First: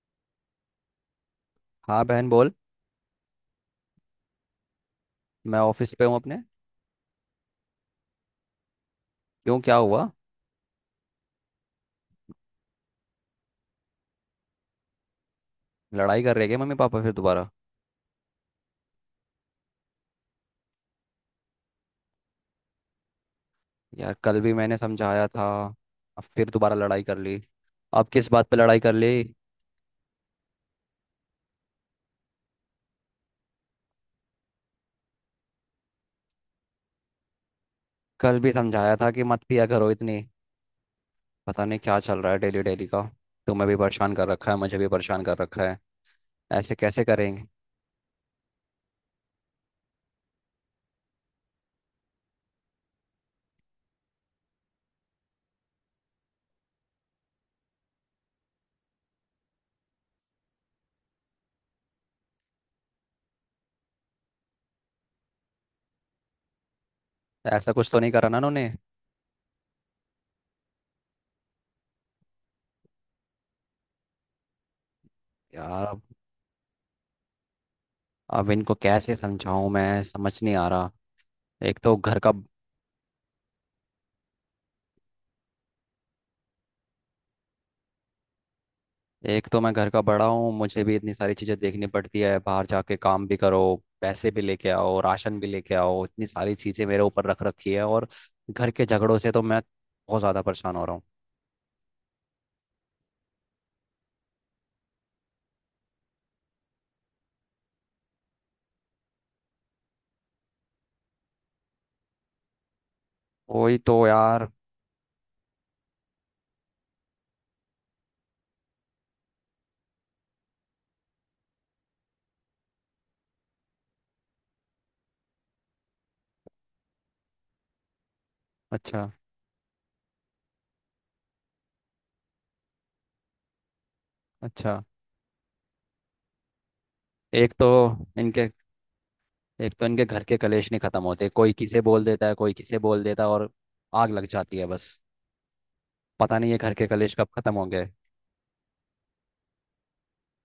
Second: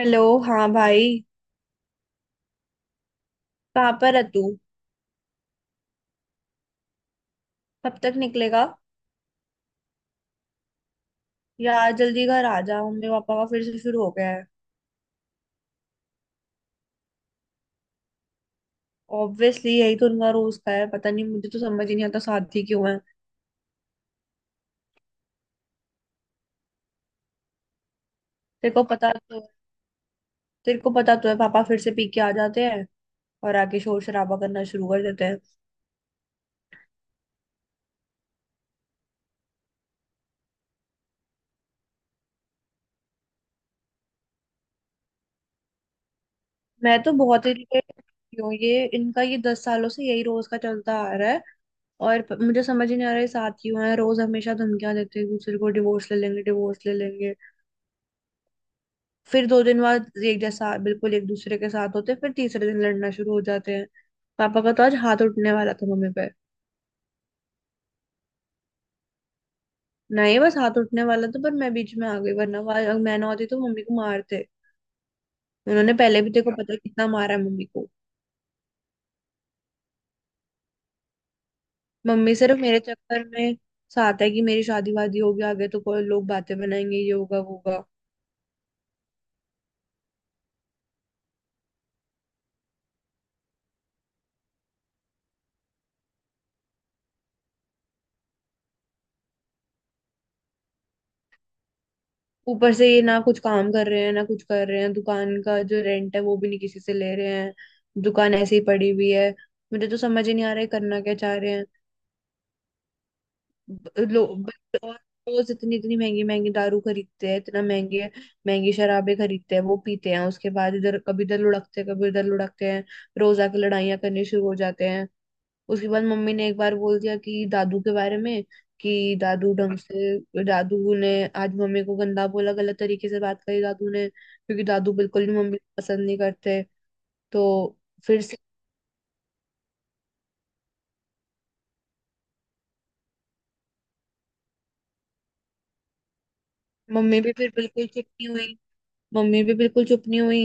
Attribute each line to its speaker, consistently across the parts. Speaker 1: Hello. हाँ भाई
Speaker 2: हाँ बहन बोल।
Speaker 1: कहाँ पर है तू?
Speaker 2: मैं ऑफिस पे हूँ अपने।
Speaker 1: कब तक निकलेगा?
Speaker 2: क्यों क्या हुआ?
Speaker 1: यार जल्दी घर आ जा, मम्मी पापा का फिर से शुरू हो गया है।
Speaker 2: लड़ाई कर रहे क्या मम्मी पापा फिर दोबारा?
Speaker 1: ऑब्वियसली यही तो उनका रोज का है, पता नहीं, मुझे तो समझ ही नहीं आता साथी क्यों है।
Speaker 2: यार कल भी मैंने समझाया था। अब फिर दोबारा लड़ाई कर ली। अब किस बात पे
Speaker 1: तेरे
Speaker 2: लड़ाई
Speaker 1: को
Speaker 2: कर ली?
Speaker 1: पता तो तेरे को पता तो है पापा फिर से पी के आ जाते हैं और आके शोर शराबा करना शुरू कर देते हैं।
Speaker 2: कल भी समझाया था कि मत पिया करो इतनी। पता नहीं क्या चल रहा है डेली डेली का। तुम्हें भी परेशान कर रखा है, मुझे भी परेशान कर रखा है। ऐसे
Speaker 1: मैं
Speaker 2: कैसे
Speaker 1: तो
Speaker 2: करेंगे?
Speaker 1: बहुत इरिटेट हूँ, ये इनका ये 10 सालों से यही रोज का चलता आ रहा है और मुझे समझ ही नहीं आ रहा है ये साथ क्यों है। रोज हमेशा धमकियां देते हैं एक दूसरे को, डिवोर्स ले लेंगे डिवोर्स ले लेंगे, फिर दो दिन बाद एक जैसा बिल्कुल एक दूसरे के साथ होते, फिर तीसरे दिन लड़ना शुरू हो जाते हैं। पापा का तो आज हाथ उठने वाला था मम्मी पे।
Speaker 2: ऐसा कुछ तो नहीं करा ना उन्होंने?
Speaker 1: नहीं बस हाथ उठने वाला था, पर मैं बीच में आ गई, वरना वो अगर मैं ना होती तो मम्मी को मारते।
Speaker 2: यार
Speaker 1: उन्होंने
Speaker 2: अब
Speaker 1: पहले भी देखो पता है कितना मारा है मम्मी को।
Speaker 2: अब इनको कैसे समझाऊं, मैं समझ नहीं आ रहा। एक तो घर का
Speaker 1: मम्मी सिर्फ मेरे चक्कर में साथ है, कि मेरी शादी वादी होगी आगे तो कोई लोग बातें बनाएंगे, ये होगा वो होगा।
Speaker 2: एक तो मैं घर का बड़ा हूँ, मुझे भी इतनी सारी चीज़ें देखनी पड़ती है, बाहर जाके काम भी करो, पैसे भी लेके आओ, राशन भी लेके आओ, इतनी सारी चीज़ें मेरे ऊपर रख रखी है। और घर के झगड़ों से तो मैं बहुत ज़्यादा परेशान हो रहा हूँ।
Speaker 1: ऊपर से ये ना कुछ काम कर रहे हैं ना कुछ कर रहे हैं, दुकान का जो रेंट है वो भी नहीं किसी से ले रहे हैं, दुकान ऐसे ही पड़ी हुई है। मुझे तो समझ ही नहीं आ रहा है करना क्या चाह रहे हैं।
Speaker 2: वही
Speaker 1: ब-
Speaker 2: तो
Speaker 1: लो
Speaker 2: यार।
Speaker 1: ब- और रोज इतनी इतनी महंगी महंगी दारू खरीदते हैं, इतना महंगे महंगी शराबे खरीदते हैं, वो पीते हैं, उसके बाद इधर कभी इधर लुढ़कते हैं कभी उधर लुढ़कते हैं, रोज आके लड़ाइयाँ करनी शुरू हो जाते हैं। उसके बाद मम्मी ने एक बार बोल दिया कि दादू के बारे में,
Speaker 2: अच्छा।
Speaker 1: कि दादू ढंग से दादू ने आज मम्मी को गंदा बोला, गलत तरीके से बात करी दादू ने, क्योंकि
Speaker 2: अच्छा।
Speaker 1: दादू बिल्कुल भी मम्मी को पसंद नहीं करते।
Speaker 2: एक तो
Speaker 1: तो फिर से
Speaker 2: इनके एक तो इनके घर के कलेश नहीं ख़त्म होते, कोई किसे बोल देता है कोई किसे बोल देता है, और आग लग जाती है बस। पता नहीं ये घर के कलेश
Speaker 1: मम्मी
Speaker 2: कब
Speaker 1: भी फिर
Speaker 2: ख़त्म
Speaker 1: बिल्कुल
Speaker 2: होंगे।
Speaker 1: चिपकी हुई, मम्मी भी बिल्कुल चुप नहीं हुई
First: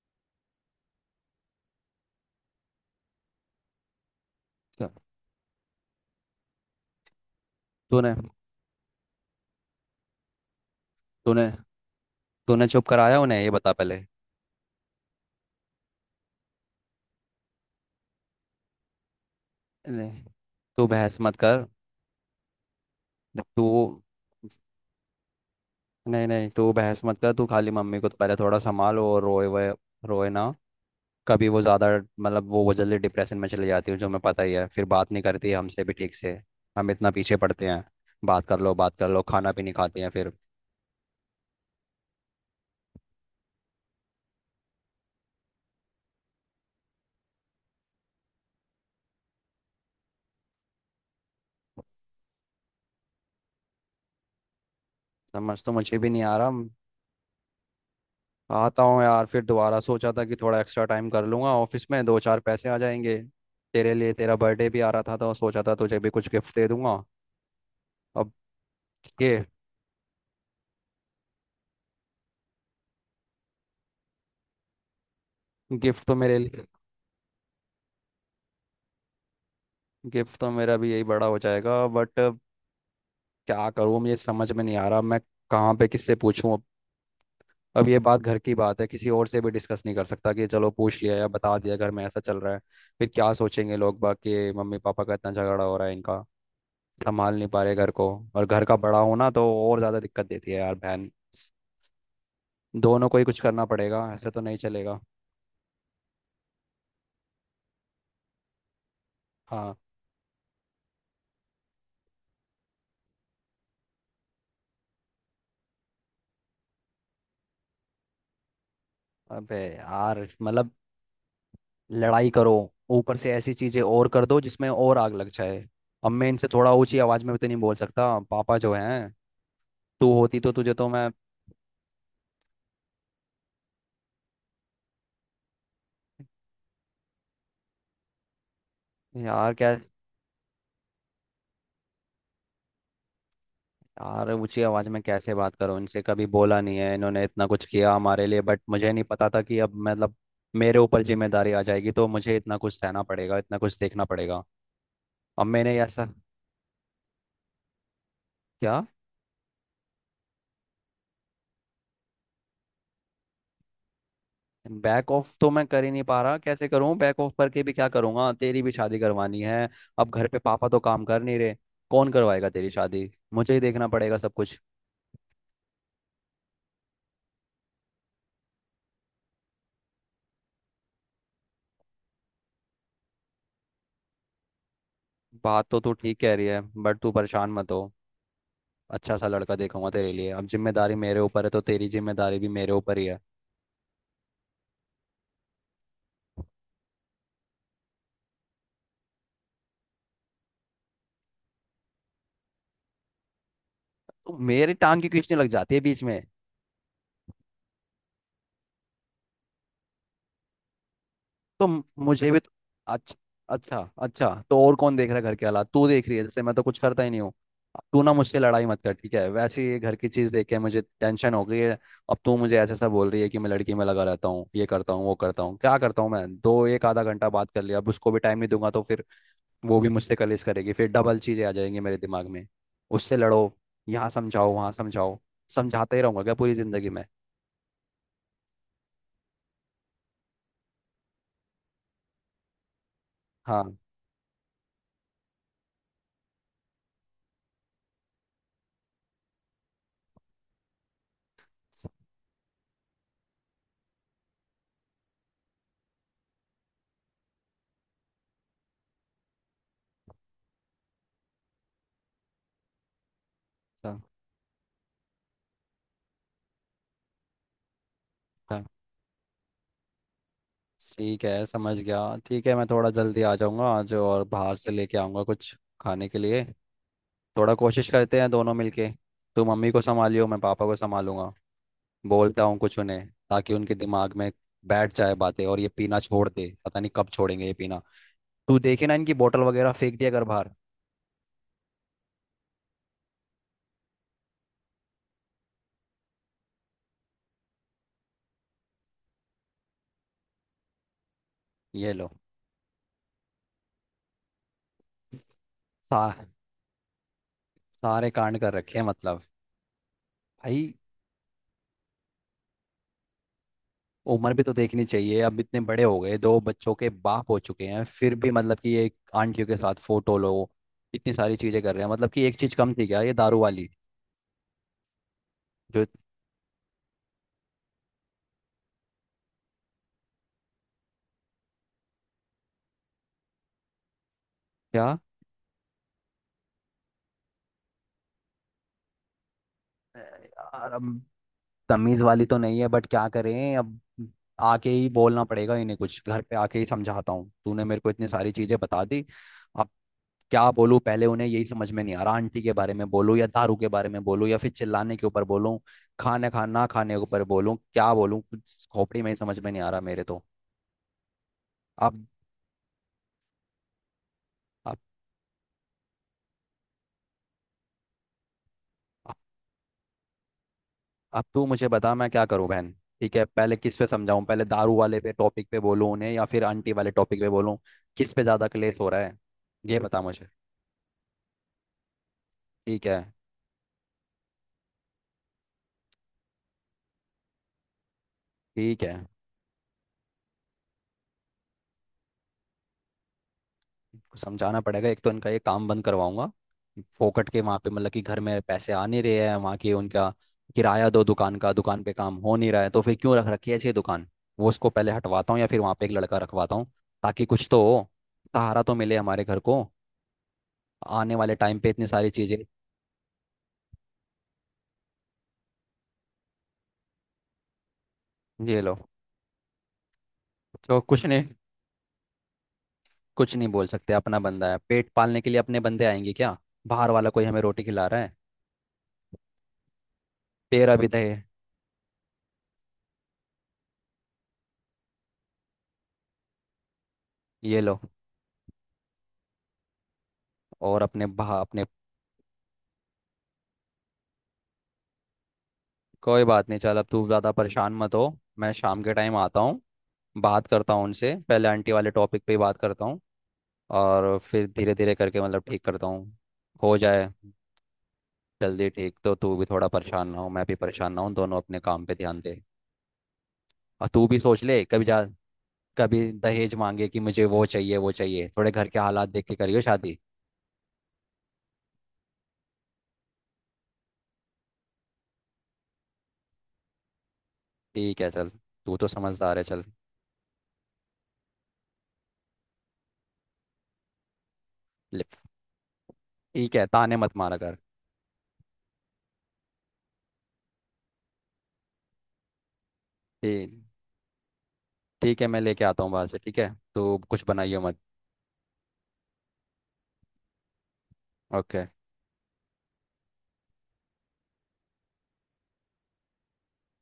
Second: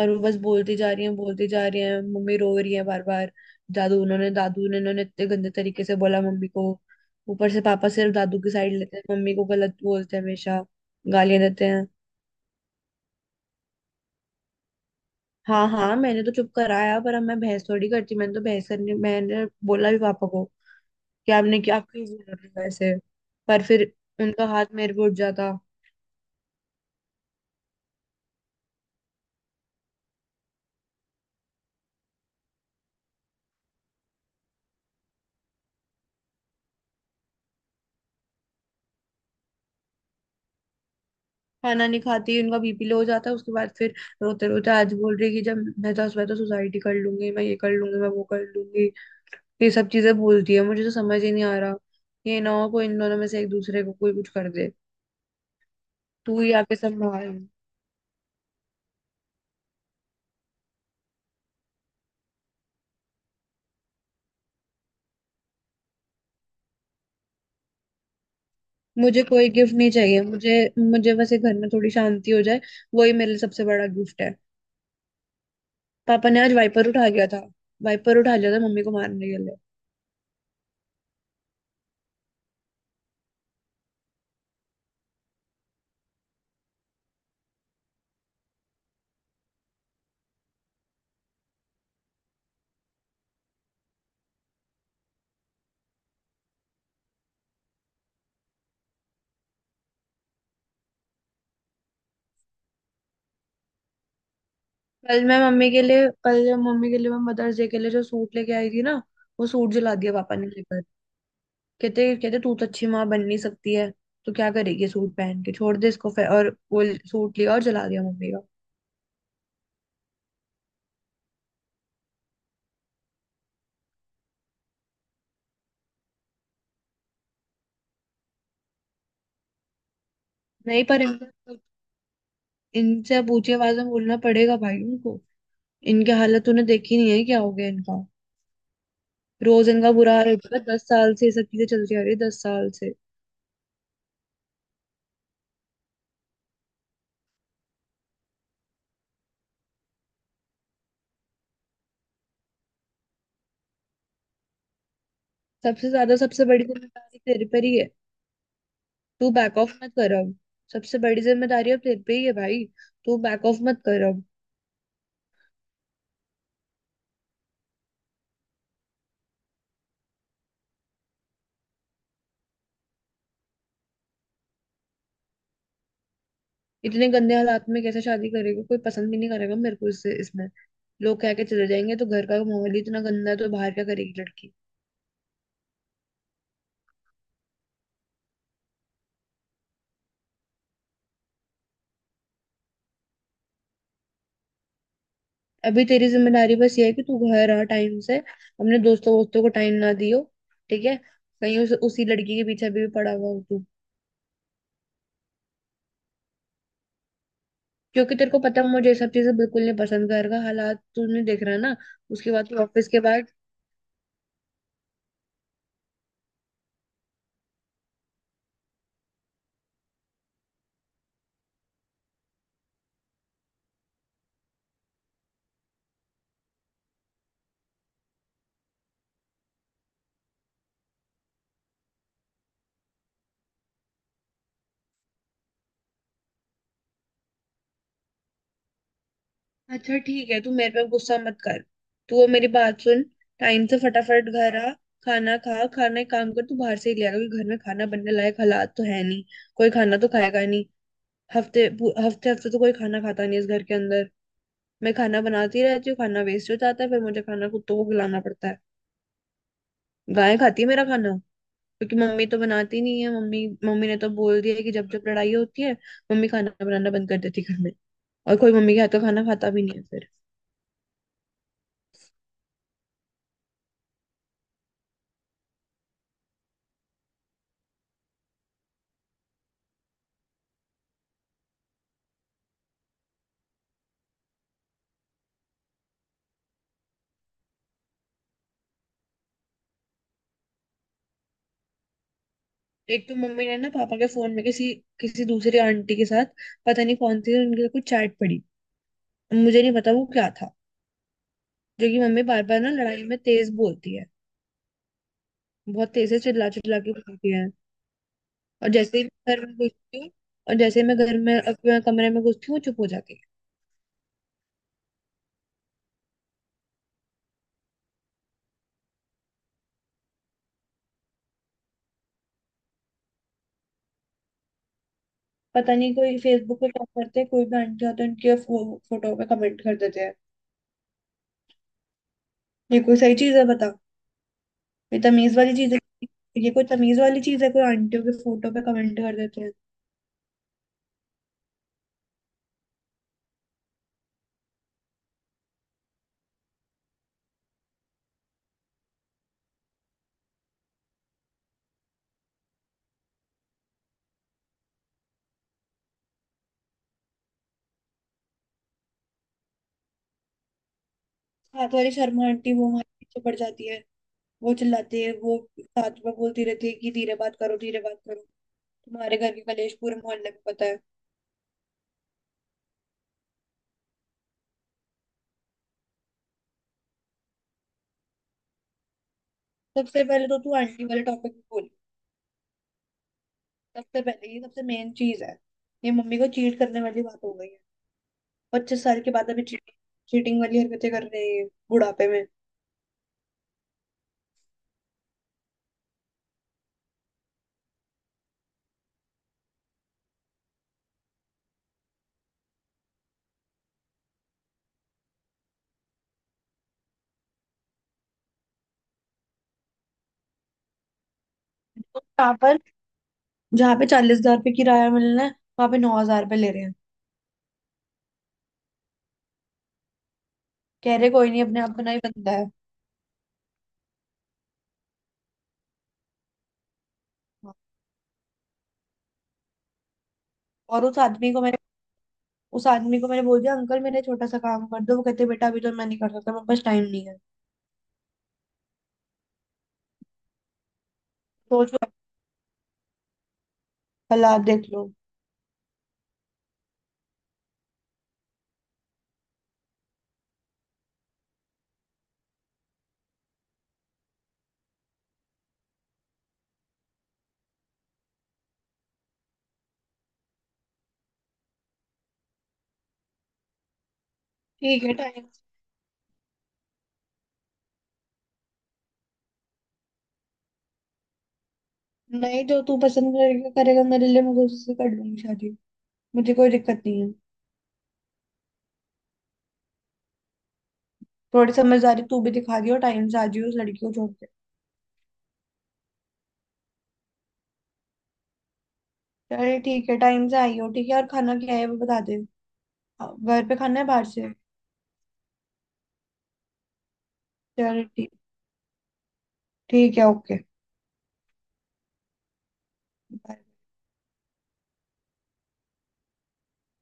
Speaker 1: और वो बस बोलती जा रही है बोलती जा रही है, मम्मी रो रही है बार बार। दादू ने
Speaker 2: क्या?
Speaker 1: उन्होंने इतने गंदे तरीके से बोला मम्मी को। ऊपर से पापा
Speaker 2: तूने
Speaker 1: सिर्फ दादू की साइड लेते हैं, मम्मी को गलत बोलते हैं हमेशा, गालियां
Speaker 2: तूने
Speaker 1: देते हैं।
Speaker 2: तूने चुप कराया उन्हें, ये बता पहले।
Speaker 1: हाँ हाँ मैंने तो चुप कराया, पर अब मैं बहस थोड़ी करती, मैंने तो बहस करने मैंने बोला भी
Speaker 2: नहीं,
Speaker 1: पापा को
Speaker 2: तू बहस
Speaker 1: कि
Speaker 2: मत
Speaker 1: आपने
Speaker 2: कर।
Speaker 1: क्या, आप क्यों बोल रहे हो ऐसे,
Speaker 2: देख,
Speaker 1: पर
Speaker 2: तू।
Speaker 1: फिर उनका हाथ मेरे पे उठ जाता।
Speaker 2: नहीं नहीं तू बहस मत कर, तू खाली मम्मी को तो पहले थोड़ा संभाल। और रोए वोए, रोए ना, कभी वो ज़्यादा, मतलब वो जल्दी डिप्रेशन में चली जाती है, जो हमें पता ही है, फिर बात नहीं करती है हमसे भी ठीक से। हम इतना पीछे पड़ते हैं, बात कर लो बात कर लो, खाना भी नहीं खाते हैं फिर।
Speaker 1: खाना नहीं खाती, उनका बीपी लो हो जाता है, उसके बाद फिर रोते रोते आज बोल रही है कि जब मैं 10 बार तो सुसाइड कर लूंगी, मैं ये कर लूंगी मैं वो कर लूंगी। ये सब चीजें बोलती है, मुझे तो समझ ही नहीं आ रहा ये ना हो कोई इन दोनों में से एक दूसरे को कोई कुछ कर दे।
Speaker 2: समझ तो मुझे भी नहीं आ
Speaker 1: तू
Speaker 2: रहा
Speaker 1: ही आके संभाल।
Speaker 2: आता हूँ यार, फिर दोबारा सोचा था कि थोड़ा एक्स्ट्रा टाइम कर लूँगा ऑफिस में, दो चार पैसे आ जाएंगे। तेरे लिए तेरा बर्थडे भी आ रहा था तो सोचा था तुझे भी कुछ गिफ्ट दे दूंगा। अब
Speaker 1: मुझे
Speaker 2: ये
Speaker 1: कोई गिफ्ट नहीं चाहिए, मुझे, मुझे बस ये घर में थोड़ी शांति हो जाए, वही मेरे लिए सबसे बड़ा गिफ्ट है।
Speaker 2: गिफ्ट तो
Speaker 1: पापा
Speaker 2: मेरे
Speaker 1: ने आज
Speaker 2: लिए
Speaker 1: वाइपर उठा गया था वाइपर उठा लिया था मम्मी को मारने के लिए।
Speaker 2: गिफ्ट तो मेरा भी यही बड़ा हो जाएगा, बट क्या करूँ, मुझे समझ में नहीं आ रहा। मैं कहाँ पे किससे पूछूं अब? अब ये बात घर की बात है, किसी और से भी डिस्कस नहीं कर सकता कि चलो पूछ लिया या बता दिया घर में ऐसा चल रहा है। फिर क्या सोचेंगे लोग, बाकी मम्मी पापा का इतना झगड़ा हो रहा है इनका, संभाल नहीं पा रहे घर को। और घर का बड़ा होना तो और ज़्यादा दिक्कत देती है यार बहन। दोनों को ही कुछ करना पड़ेगा, ऐसे तो नहीं चलेगा।
Speaker 1: कल जब मम्मी के लिए मैं मदर्स डे के लिए जो सूट लेके आई थी ना, वो सूट
Speaker 2: हाँ।
Speaker 1: जला दिया पापा ने लेकर। कहते कहते तू तो अच्छी माँ बन नहीं सकती है, तो क्या करेगी सूट पहन के, छोड़ दे इसको, फिर और वो सूट लिया और जला दिया मम्मी का।
Speaker 2: अबे यार मतलब, लड़ाई करो, ऊपर से ऐसी चीजें और कर दो जिसमें और आग लग जाए। अब मैं इनसे थोड़ा ऊंची आवाज में भी तो नहीं बोल सकता, पापा जो हैं। तू होती तो तुझे
Speaker 1: नहीं
Speaker 2: तो
Speaker 1: पर
Speaker 2: मैं,
Speaker 1: इनसे इनसे पूछे आवाज में बोलना पड़ेगा भाई उनको, इनकी हालत तूने देखी नहीं है क्या हो गया इनका।
Speaker 2: यार
Speaker 1: रोज
Speaker 2: क्या,
Speaker 1: इनका बुरा हाल होता है, 10 साल से ये सब चीजें चलती आ रही है, 10 साल से।
Speaker 2: यार ऊंची आवाज में कैसे बात करूं इनसे, कभी बोला नहीं है, इन्होंने इतना कुछ किया हमारे लिए, बट मुझे नहीं पता था कि अब मतलब मेरे ऊपर जिम्मेदारी आ जाएगी तो मुझे इतना कुछ सहना पड़ेगा, इतना कुछ देखना पड़ेगा। अब मैंने
Speaker 1: सबसे
Speaker 2: ऐसा
Speaker 1: ज्यादा सबसे बड़ी जिम्मेदारी तेरे पर ही है,
Speaker 2: क्या?
Speaker 1: तू बैक ऑफ मत कर अब। सबसे बड़ी जिम्मेदारी अब तेरे पे ही है भाई, तू बैक ऑफ मत कर अब।
Speaker 2: बैक ऑफ तो मैं कर ही नहीं पा रहा, कैसे करूं बैक ऑफ करके भी, क्या करूंगा? तेरी भी शादी करवानी है। अब घर पे पापा तो काम कर नहीं रहे, कौन करवाएगा तेरी शादी? मुझे ही देखना पड़ेगा सब कुछ।
Speaker 1: इतने गंदे हालात में कैसे शादी करेगा, कोई पसंद भी नहीं करेगा मेरे को इससे इसमें, लोग कह के चले जाएंगे तो घर का माहौल ही इतना गंदा है, तो बाहर क्या करेगी लड़की।
Speaker 2: बात तो तू ठीक कह रही है, बट तू परेशान मत हो। अच्छा सा लड़का देखूंगा तेरे लिए, अब जिम्मेदारी मेरे ऊपर है तो तेरी जिम्मेदारी भी मेरे ऊपर ही है।
Speaker 1: अभी तेरी जिम्मेदारी बस ये है कि तू घर आ टाइम से, अपने दोस्तों वोस्तों को टाइम ना दियो, ठीक है। कहीं उसी लड़की के पीछे भी पड़ा हुआ हो तू,
Speaker 2: तो मेरी टांग की खींचने लग जाती है बीच में।
Speaker 1: क्योंकि तेरे को पता है मुझे ये सब चीजें बिल्कुल नहीं पसंद, घर का हालात तूने देख रहा है
Speaker 2: तो
Speaker 1: ना।
Speaker 2: मुझे
Speaker 1: उसके
Speaker 2: भी
Speaker 1: बाद
Speaker 2: तो,
Speaker 1: तू ऑफिस के
Speaker 2: अच्छा,
Speaker 1: बाद।
Speaker 2: अच्छा अच्छा, तो और कौन देख रहा है घर के हालात, तू देख रही है जैसे मैं तो कुछ करता ही नहीं हूँ। तू ना मुझसे लड़ाई मत कर, ठीक है? वैसे ये घर की चीज़ देख के मुझे टेंशन हो गई है। अब तू मुझे ऐसे ऐसा बोल रही है कि मैं लड़की में लगा रहता हूँ, ये करता हूँ, वो करता हूँ, क्या करता हूँ, मैं दो एक आधा घंटा बात कर लिया, अब उसको भी टाइम नहीं दूंगा तो फिर वो भी मुझसे कलेश करेगी, फिर डबल चीज़ें आ जाएंगी मेरे दिमाग में। उससे लड़ो, यहाँ समझाओ, वहाँ समझाओ, समझाता ही रहूंगा क्या पूरी जिंदगी में?
Speaker 1: अच्छा ठीक है, तू मेरे पे गुस्सा मत कर, तू वो मेरी बात सुन,
Speaker 2: हाँ।
Speaker 1: टाइम से फटाफट घर आ, खाना खा। खाना एक काम कर तू बाहर से ही ले आ, क्योंकि घर में खाना बनने लायक हालात तो है नहीं, कोई खाना तो खाएगा नहीं।
Speaker 2: अच्छा,
Speaker 1: हफ्ते हफ्ते तो कोई खाना खाता नहीं इस घर के अंदर, मैं खाना बनाती रहती हूँ, खाना वेस्ट हो जाता है, फिर मुझे खाना कुत्तों को खिलाना पड़ता है, गाय खाती है मेरा खाना। क्योंकि मम्मी तो बनाती नहीं है, मम्मी मम्मी ने तो बोल दिया है कि जब जब लड़ाई होती है मम्मी खाना बनाना बंद कर देती है घर में, और कोई
Speaker 2: अच्छा।
Speaker 1: मम्मी के हाथ का खाना खाता भी नहीं है फिर।
Speaker 2: ठीक है, समझ गया। ठीक है, मैं थोड़ा जल्दी आ जाऊंगा आज और बाहर से लेके आऊंगा कुछ खाने के लिए। थोड़ा कोशिश करते हैं दोनों मिलके, तू मम्मी को संभालियो, मैं पापा को संभालूंगा। बोलता हूँ कुछ उन्हें ताकि उनके दिमाग में बैठ जाए बातें, और ये पीना छोड़ दे, पता नहीं कब छोड़ेंगे ये पीना। तू देखे ना इनकी बोतल वगैरह फेंक दिया कर बाहर।
Speaker 1: एक तो मम्मी ने ना पापा के फोन में किसी किसी दूसरी आंटी के साथ, पता नहीं कौन थी उनके साथ, कुछ चैट पड़ी, मुझे नहीं पता वो क्या था, जो
Speaker 2: ये
Speaker 1: कि
Speaker 2: लो।
Speaker 1: मम्मी बार बार ना लड़ाई में तेज बोलती है,
Speaker 2: सा,
Speaker 1: बहुत तेज से चिल्ला चिल्ला के बोलती है।
Speaker 2: सारे कांड कर
Speaker 1: और
Speaker 2: रखे हैं
Speaker 1: जैसे ही
Speaker 2: मतलब।
Speaker 1: मैं घर में घुसती हूँ और
Speaker 2: भाई
Speaker 1: जैसे ही मैं घर में अपने कमरे में घुसती हूँ वो चुप हो जाती है।
Speaker 2: उम्र भी तो देखनी चाहिए, अब इतने बड़े हो गए, दो बच्चों के बाप हो चुके हैं, फिर भी मतलब कि ये आंटियों के साथ फोटो लो, इतनी सारी चीजें कर रहे हैं, मतलब कि एक चीज कम थी क्या ये दारू वाली?
Speaker 1: पता
Speaker 2: जो
Speaker 1: नहीं कोई फेसबुक पे टॉप करते हैं, कोई भी आंटी होती है उनके फोटो पे कमेंट कर देते हैं, ये कोई सही चीज है बता?
Speaker 2: क्या,
Speaker 1: ये तमीज वाली चीज है? ये कोई तमीज वाली चीज है कोई आंटियों के फोटो पे कमेंट कर देते हैं?
Speaker 2: यार अब तमीज वाली तो नहीं है, बट क्या करें अब? आके ही बोलना पड़ेगा इन्हें कुछ, घर पे आके ही समझाता हूँ, तूने मेरे को इतनी सारी चीजें बता दी। अब क्या बोलूं पहले उन्हें, यही समझ में नहीं आ रहा, आंटी के बारे में बोलूं या दारू के बारे में बोलूं या फिर चिल्लाने के ऊपर बोलूं, खाने खा ना खाने के ऊपर बोलूं, क्या बोलूं, कुछ खोपड़ी में ही समझ में नहीं आ रहा मेरे तो।
Speaker 1: हाथ वाली
Speaker 2: अब
Speaker 1: शर्मा आंटी वो हमारे पीछे पड़ जाती है, वो
Speaker 2: अब
Speaker 1: चिल्लाती है, वो साथ में बोलती रहती है कि धीरे बात करो धीरे बात करो,
Speaker 2: अब
Speaker 1: तुम्हारे घर के कलेश पूरे मोहल्ले में पता है।
Speaker 2: अब तू मुझे बता, मैं क्या करूं बहन? ठीक है, पहले किस पे समझाऊं? पहले दारू वाले पे टॉपिक पे बोलूं उन्हें या फिर आंटी वाले टॉपिक पे बोलूं? किस पे ज्यादा क्लेश हो रहा है, ये बता
Speaker 1: सबसे
Speaker 2: मुझे।
Speaker 1: पहले तो तू आंटी वाले टॉपिक पे बोल,
Speaker 2: ठीक है।
Speaker 1: सबसे पहले ये सबसे मेन चीज है, ये मम्मी को चीट करने वाली बात हो गई है। पच्चीस
Speaker 2: ठीक है।
Speaker 1: साल के बाद अभी चीटिंग, चीटिंग वाली हरकतें कर रहे हैं बुढ़ापे में।
Speaker 2: इनको समझाना पड़ेगा, एक तो इनका ये काम बंद करवाऊंगा फोकट के, वहाँ पे मतलब कि घर में पैसे आ नहीं रहे हैं, वहाँ के उनका किराया दो, दुकान का दुकान पे काम हो नहीं रहा है तो फिर क्यों रख रखी है ऐसी ये दुकान? वो उसको पहले हटवाता हूँ या फिर वहाँ पे एक लड़का रखवाता हूँ, ताकि कुछ तो हो, सहारा तो मिले हमारे घर को आने वाले टाइम पे इतनी सारी
Speaker 1: जहाँ
Speaker 2: चीज़ें।
Speaker 1: पर जहाँ पे 40 हजार रुपये किराया मिलना है वहां पे 9 हजार रुपये ले रहे हैं,
Speaker 2: ये लो। तो
Speaker 1: कह
Speaker 2: कुछ
Speaker 1: रहे
Speaker 2: नहीं,
Speaker 1: कोई नहीं अपने अपना ही बंदा है।
Speaker 2: कुछ नहीं बोल सकते, अपना बंदा है, पेट पालने के लिए अपने बंदे आएंगे क्या? बाहर वाला कोई हमें रोटी खिला रहा है? तेरा
Speaker 1: और
Speaker 2: भी दे।
Speaker 1: उस आदमी को मैंने बोल दिया, अंकल मेरा छोटा सा काम कर दो, वो कहते बेटा अभी तो मैं नहीं कर सकता, मेरे पास टाइम नहीं है।
Speaker 2: ये लो। और अपने
Speaker 1: सोचो, कल आप देख लो।
Speaker 2: कोई बात नहीं, चल अब तू ज़्यादा परेशान मत हो। मैं शाम के टाइम आता हूँ, बात करता हूँ उनसे, पहले आंटी वाले टॉपिक पे ही बात करता हूँ और फिर धीरे धीरे करके मतलब ठीक करता हूँ। हो जाए जल्दी ठीक तो तू भी थोड़ा परेशान ना हो, मैं भी परेशान ना हूँ, दोनों अपने काम पे ध्यान दे। और तू भी सोच ले,
Speaker 1: ठीक
Speaker 2: कभी
Speaker 1: है
Speaker 2: जा,
Speaker 1: टाइम,
Speaker 2: कभी दहेज मांगे कि मुझे वो चाहिए वो चाहिए, थोड़े घर के हालात देख के करियो शादी।
Speaker 1: नहीं जो तू पसंद करेगा, करेगा मेरे लिए, मैं उससे कर लूंगी शादी, मुझे कोई दिक्कत नहीं है।
Speaker 2: ठीक है चल, तू तो समझदार है चल।
Speaker 1: थोड़ी समझदारी तू भी दिखा दियो, टाइम से आ जियो, उस लड़की को छोड़ के।
Speaker 2: ले- ठीक है, ताने मत मारा कर।
Speaker 1: चल ठीक है, टाइम से आई हो, ठीक है, और खाना क्या है वो बता दे। हाँ, घर
Speaker 2: ठीक,
Speaker 1: पे खाना है बाहर से।
Speaker 2: ठीक है, मैं लेके आता हूँ बाहर से, ठीक है, तू कुछ बनाइयो मत।
Speaker 1: चल ठीक, ठीक है, ओके।
Speaker 2: ओके।